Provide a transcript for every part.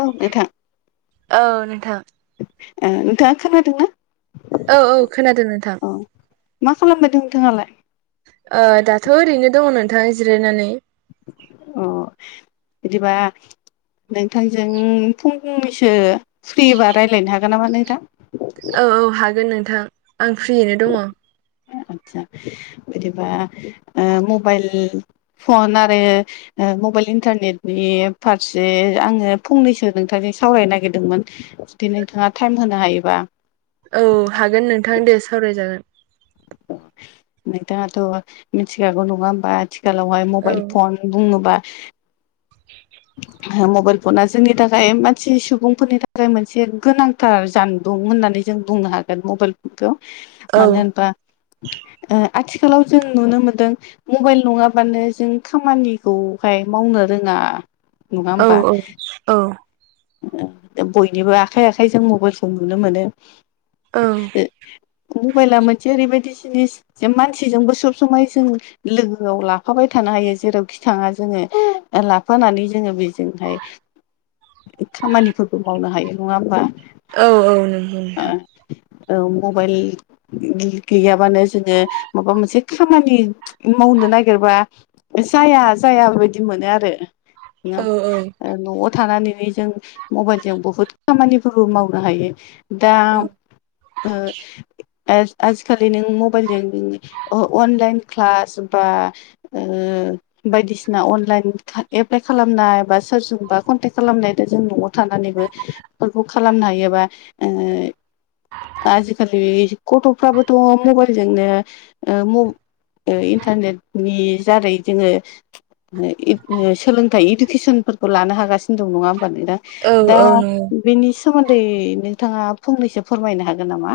औ नोंथां औ नोंथां ओ नोंथांङा खोनादोंना? औ औ खोनादों नोंथां। औ मा खालामबायदों नोंथांङालाय? ओ दाथ' ओरैनो दंङ नोंथां जिरायनानै। अ बिदिबा नोंथांजों फंनैसो फ्रिबा रायलायनो हागोन नामा नोंथां? औ औ हागोन नोंथां आं फ्रियैनो दंङ। आदसा बिदिबा ओ मबाइल फन आरो ओ मबाइल इन्टारनेटनि फारसे आंङो फंनैसो नोंथांजों सावरायनो नागिरदोंमोन। जुदि नोंथांङा टाइम होनो हायोबा औ हागोन नोंथां दे सावरायजागोन। नोंथांङाथ' मिथिखागौ नंङा होमबा आथिखालावहाय औ मबाइल फन बुंङोबा मबाइल फना जोंनि थाखाय मानसि सुबुंफोरनि थाखाय मोनसे गोनां थार जानबुं होननानै जों बुंनो हागोन मबाइलफनखौ औ मानो होनबा ओ आथिखालाव जों नुनो मोनदों मबाइल नंङाबानो जों खामानिखौहाय मावनो रोंङा। नंङा औ होमबा औ बयनिबो आखाइ आखाइजों मबाइलखौ नुनो मोनो। औ ओ मबाइला मोनसे ओरैबायदि जिनिस जे मानसिजोंबो सब समाय जों लोगोआव लाफाबाय थानो हायो जेरावखि थांङा जोंङो। ओ लाफानानै जोंङो बेजोंहाय खामानिफोरबो मावनो हायो नंङा होमबा औ औ नोंगौ ओ नोंथां। औ मबाइल गैयाबानो जोंङो माबा मोनसे खामानि मावनो नागिरबा जाया जाया बे बायदि मोनो आरो औ ओ औ न'आव थानानैनो। जों मबाइलजों बुहुद खामानिफोरबो मावनो हायो। दा औ उम आज आजिखालि नों मबाइलजों अनलाइन क्लास बा [unintelligible] बायदिसिना अनलाइन एप्लाइ खालामनाय बा सोरजोंबा कनटेक्ट खालामनाय दा जों न'आव थानानैबो बेफोरखौ खालामनो हायोबा आजिखालि गथ'फ्राबोथ' मबाइलजोंनो ओ म ओ इन्टारनेटनि जारै जोंङो सोलोंथाइ इदुकेसनफोरखौ लानो हागासिनो दं नंङा होम दा औ दा औ नंगौ बेनि सोमोन्दै नोंथांङा फंनैसो फोरमायनो हागोन नामा?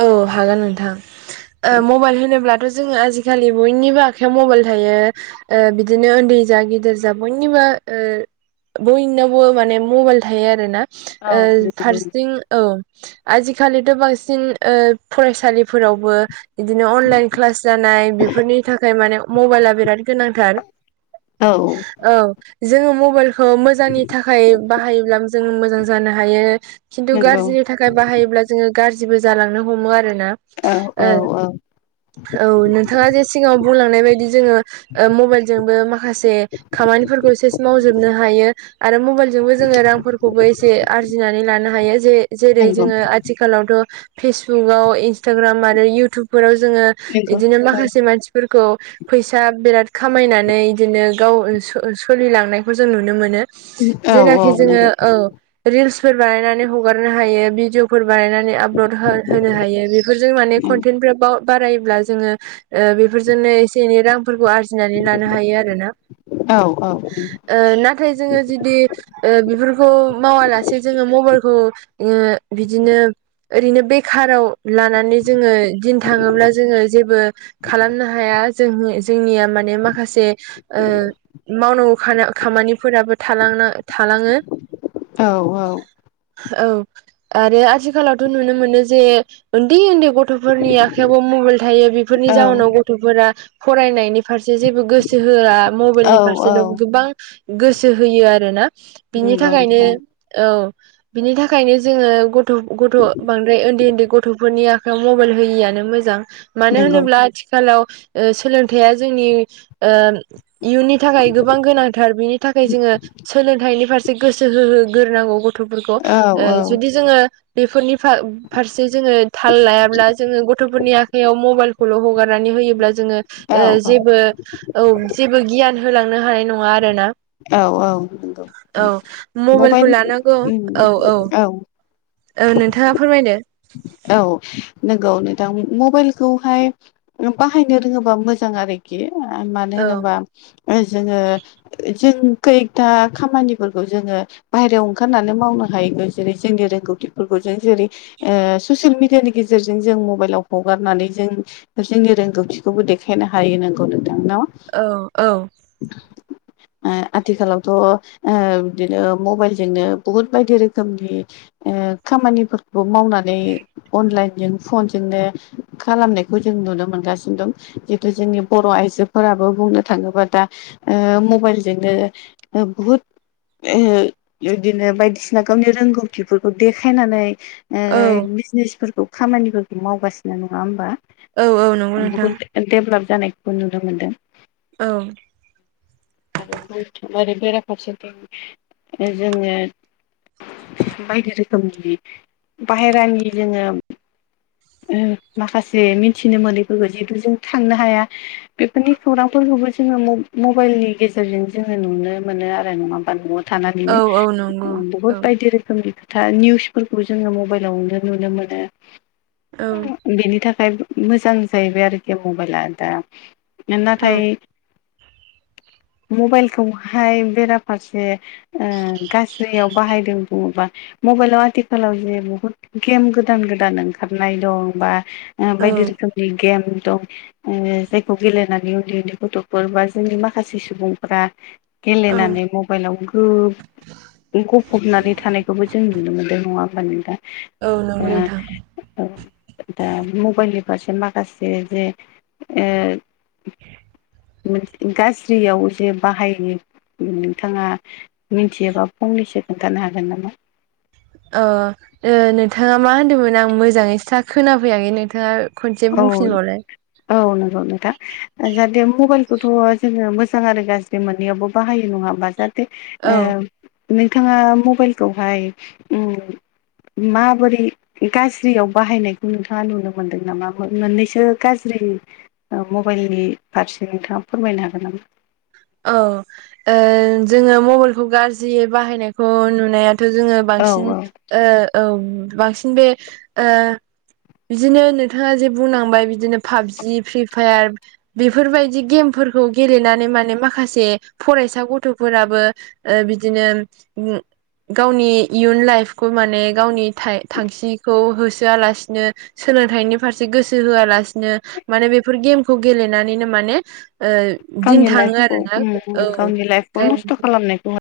औ हागोन नोंथां ओ मबाइल होनोब्ला बो जोंङो आजिखालि बयनिबो आखाइयाव मबाइल थायो। ओ बिदिनो ओन्दै जा गिदिर जा बयनिबो ओ बयनावबो माने मबाइल थायो आरो ना। ओ फारसिथिं औ आजिखालिथ' बांसिन ओ फरायसालिफोरावबो बिदिनो अनलाइन क्लास जानाय बेफोरनि थाखाय माने मबाइला बिराद गोनांथार। औ जोङो मबाइलखौ मोजांनि थाखाय बाहायोब्ला जों मोजां जानो हायो। खिन्थु नंगौ गाज्रिनि थाखाय बाहायोब्ला जोङो गाज्रिबो जालांनो हमो आरो ना औ औ ओ औ औ नोंथाङा जे सिगाङाव बुंलांनाय बायदि जोङो ओ मबाइलजोंबो माखासे खामानिफोरखौ सेस मावजोबनो हायो। आरो मबाइलजोंबो जोङो रांफोरखौबो एसे आरजिनानै लानो हायो जे जेरै नंगौ जोंङो आ आथिखालावथ' फेसबुआव इन्सटाग्राम आरो इयउटुबफोराव जोङो नंगौ इदिनो माखासे मानसिफोरखौ फैसा बिराद खामायनानै बिदिनो गाव सो सोलिलांनायखौ जों नुनो मोनो। औ औ जेनाखि जोङो नंगौ औ रिल्सफोर बानायनानै हगारनो हायो भिडिअफोर बानायनानै आप सो होनो हायो बेफोरजों माने कन्टेन्टफ्रा बाव बारायोब्ला जोङो ओ बेफोरजोंनो एसे एनै रांफोरखौ आरजि जिनानै लानो हायो आरोना औ औ ओ नाथाय जोङो जुदि ओ बेफोरखौ मावालासे जोङो मबाइलखौ ओ बिदिनो ओरैनो बेखाराव लानानै जोङो दिन थाङोब्ला जोङो जेबो खालामनो हाया जों जोंनिया माने माखासे ओ मावनांगौ खा [unintelligible] खामानिफोराबो थालानो थालाङो औ औ औ आरो आथिखालावथ' नुनो मोनो जे उन्दै उन्दै गथ गथ'फोरनि आखाइायावबो मबाइल थायो बेफोरनि औ जाउनावबो ग गथ'फोरा फरायनायनि फारसे जेबो गोसो होआ। औ मबाइलनि औ फारसेल' गोबां गोसो होयो आरोना बिनि नंगौ थाखायनो नोंथां औ बिनि थाखायनो जोङो गथ' गथ' ओमफ्राय उन्दै उन्दै गथ'फोरनि आखायाव मबाइल होयिआानो मोजां मानो नंगौ होनोब्ला आथिखालाव ओ सोलोंथाइया जोंनि ओ इयुननि थाखाय गोबां गोनांथार बिनि थाखाय जोङो सोलोंथाइनि फारसे गोसो होहोगोरनांगौ गथ'फोरखौ औ ओ औ जुदि जोङो बेफोरनि फा फारसे जोङो थाल लायाब्ला जोङो गथ'फोरनि आखाइयाव मबाइल खौल' हगारनानै होयोब्ला जोङो औ ओ औ जेबो औ जेबो गियान होलांनो हानाय न [unintelligible] आरोना। औ औ नंगौ नोंथां औ मबाइलखौ मबाइल लानांगौ औ औ। ओ नोंथाङा फोरमायदो। औ नोंगौ नोंथां मबाइलखौहाय बाहायनो रोङोबा मोजां आरोखि ओ मानो औ होनोबा ओ जोङो जों खैथा खामानिफोरखौ जोङो बाहेरायाव ओंखारनानै मावनो हायो जेरै जोंनि रोंगौथिफोरखौ जों जेरै ओ ससियेल मिडियानि गेजेरजों जों मबाइलाव हगारनानै जों जोंनि रोंगौथिखौबो देखायनो हायो नोंगौ नोंथां ना? औ औ। [inaudible] ओ आथिखालावथ' ओ बिदिनो मबाइलजोंनो बुहुत बायदि रोखोमनि ओ खामानिफोरखौबो मावनानै अनलाइनजों फनजोंनो खालामनायखौ जों नुनो मोनगासिनो दं जितु जोंनि बर' आइजोफोराबो बुंनो थाङोबा दा ओ मबाइलजोंनो ओ बुहुद ओ इदिनो बायदिसिना गावनि रोंगौथिफोरखौ देखायनानै ओ औ बिजनेसफोरखौ खामानिफोरखौ मावगासिनो नङा होमबा औ औ नंगौ नोंथां बहुद डेभलप जानायखौ नुनो मोनदों। औ आरो [unintelligible] बेराफारसेथिं जोङो बायदि रोखोमनि बाहेरानि जोङो उ माखासे मिथिनो मोनैफोरखौ जिहेतु जों थांनो हाया। बेफोरनि खौरांफोरखौबो जोङो म-मबाइलनि गेजेरजों जोङो नुनो मोनो आरो नङाबा न'आव औ थानानैनो औ नंगौ उ औ बहुत बायदि रोखोमनि दा निउसफोरखौ जोङो मबाइलावनो नुनो मोनो। औ बेनि थाखाय मोजां जाहैबाय आरोखि मबाइला दा औ नाथाय मबाइलखौहाय बेराफारसे ओ गाज्रियाव बाहायदों बुङोबा मबाइलाव आथिखालाव जे बुहुत गेम गोदान गोदान ओं खारनाय दं बा ओ औ बायदि रोखोमनि गेम दं। ओ जायखौ गेलेनानै उन्दै उन्दै गथ'फोर बा जोंनि माखासे सुबुंफ्रा औ गेलेनानै म मबाइलाव गो गफबनानै थानायखौबो जों नुनो मोन्दों नङा होमबा नोंथां। औ नंगौ ओ नोंथां औ दा मबाइलनि फारसे माखासे जे ओ उ गाज्रियाव जे बाहायो उ नोंथाङा मिथियोबा फंनैसो खोन्था अ ओ नोंथाङा मा होनदोंमोन आं मोजाङै स्रा खोनाफैयाखै नोंथाङा खनसे औ बुंफिनबावलाय औ नंगौ नोंथां जाहाथे मबाइलखौथ' जोङो मोजां आरो गाज्रि मोननैयावबो बाहायो नङा हा जा औ ओ नोंथाङा मबाइलखौहाय उ माबोरै गाज्रियाव बाहायनायखौ नोंथाङा नुनो मोनदों नामा? मोननैसो गाज्रि ओ मबाइलनि फारसे नोंथाङा फोरमायनो हागोन नामा? औ ओ जोङो मबाइलखौ गाज्रि बाहायनायखौ नुनायाथ' जोङो औ बांसिन औ ओ औ बांसिन बे ओ बिदिनो नोंथाङा जे बुंनांबाय बिदिनो पाबजि फ्रि फायार बेफोरबायदि गेमफोरखौ गेलेनानै माने माखा से फरायसा गथ'फोराबो ओ बिदिनो उ गावनि इयुन लाइफखौ माने गावनि था-थांखिखौ होसोआलासिनो सोलोंथाइनि फारसे गोसो होआलासिनो माने बेफोर गेमखौ गेलेनानैनो माने ओ दिन थाङो आरो उ उ गावनि लाइफखौ नस्थ' खालामनायखौ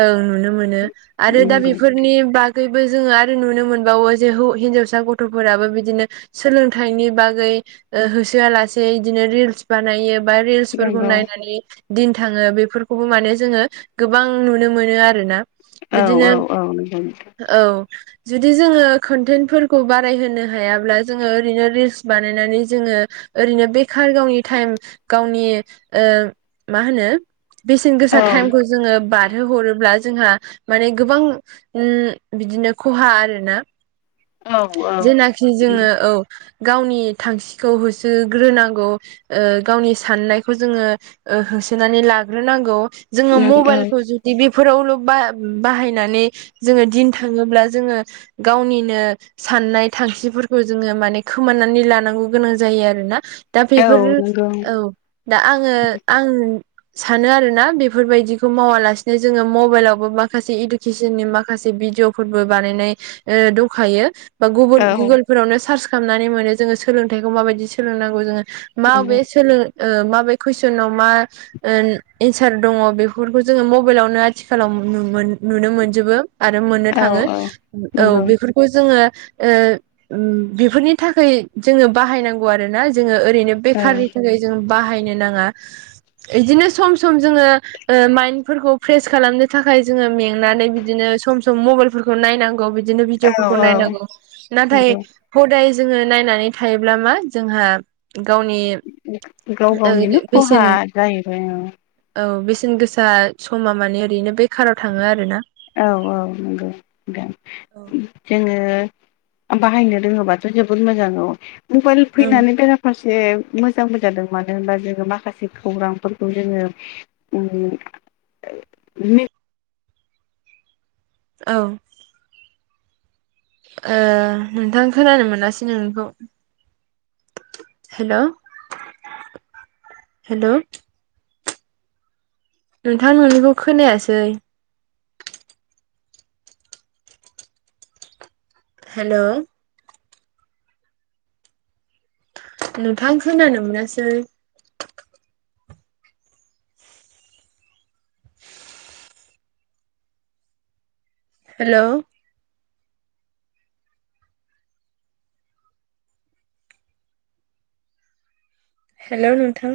औ नुनो मोनो आरो दा नंगौ बेफोर नि बागैबो जोङो आरो नुनो मोनबावो जे हौ हिनजावसा गथ'फोराबो बिदिनो सोलोंथाइनि बागै ओ होसोआ लासे बिदिनो रिल्स बानायो बा रिलसफोखौ नंगौ नायनानै दिन थाङो बेफोरखौबो माने जोङो गोबां नुनो मोनो आरोना औ बिदिनो औ औ नंगौ नोंथां औ जुदि जोङो कन्टेन्टफोरखौ बारायहोनो हायाब्ला जोङो ओरैनो रिल्स बानायनानै जोङो ओरैनो बेखार गावनि टाइम गावनि ओ मा होनो बेसेन गोसा औ टाइमखौ जोङो बारहोहरोब्ला जोंहा माने गोबां उ बिदिनो खहा आरोना औ जेनाखि जोङो औ गावनि थांखिखौ होसोग्रोनांगौ। ओ गावनि साननायखौ जोङो ओ होसोनानै लाग्रोनांगौ जोङो नों औ मबाइलखौ जु दि बेफोरावल' बा-बाहायनानै जोङो दिन थाङोब्ला जोङो गावनिनो साननाय थांखिफोरखौ जोङो माने खोमानानै लानांगौ गोनां जायो आरोना दा औ बेफोर नंगौ औ दा आङो आं सानो आरोोना बेफोरबायदिखौ मावालासिनो जोङो मबाइलावबो माखासे इु किसननि नि माखासे भिदििअ फोरबो बानायनाय दंखायो। बा गुगोल औ गुगोलफोरावनो सार्च खालामनानै मोनो जोङो सोलोंथाइखौ माबायदि सोलोंनांगौ जोङो माबे नंगौ सोलों माबे कुइसनाव मा एन्सार दङ बेफोरखौ जोङो मबाइलावनो आथिखालाव नुनो मोनजोबो। आरो मोननो औ नंगौ औ थाङो औ बेफोरखौ जोङो बेफोरनि थाखाय जोङो बाहायनांगौ आरोना जोङो ओरैनो बेखारनि थाखाय जों बाहायनो नाङा बिदिनो सम सम जोङो माइन्डफोरखौ फ्रेस खालामनो थाखाय जोङो मेंनानै बिदिनो सम सम मबाइलफोरखौ नायनांगौदि बिदिनो औ भिडिअफोरखौ औ नायनांगौ नाथाय नंगौ हदाय जोङो नायनानै थायोब्ला मा जोंहा गावनि गाव गावनिनो खहा बेसेन जाहैबाय औ औ बेसेन गोसा समा माने ओरैनो बे काराव थाङो आरो ना औ औ नंगौ दां औ जोङो बाहायनो रोङोबाथ' जोबोद मोजां औ मबाइल फैनानै बेरा फारसे मोजांबो जादों मानो होनबा जोङो माखासे खौरांफोरखौ जोङो [inaudible] औ। नोंथां खोनानो मोनासै नोंखौ। हेल' हेल'। नोंथां ननिखौ खोनायासै। हेल'? नोंथां खोनानो मोनासै। हेल'? हेल' नोंथां?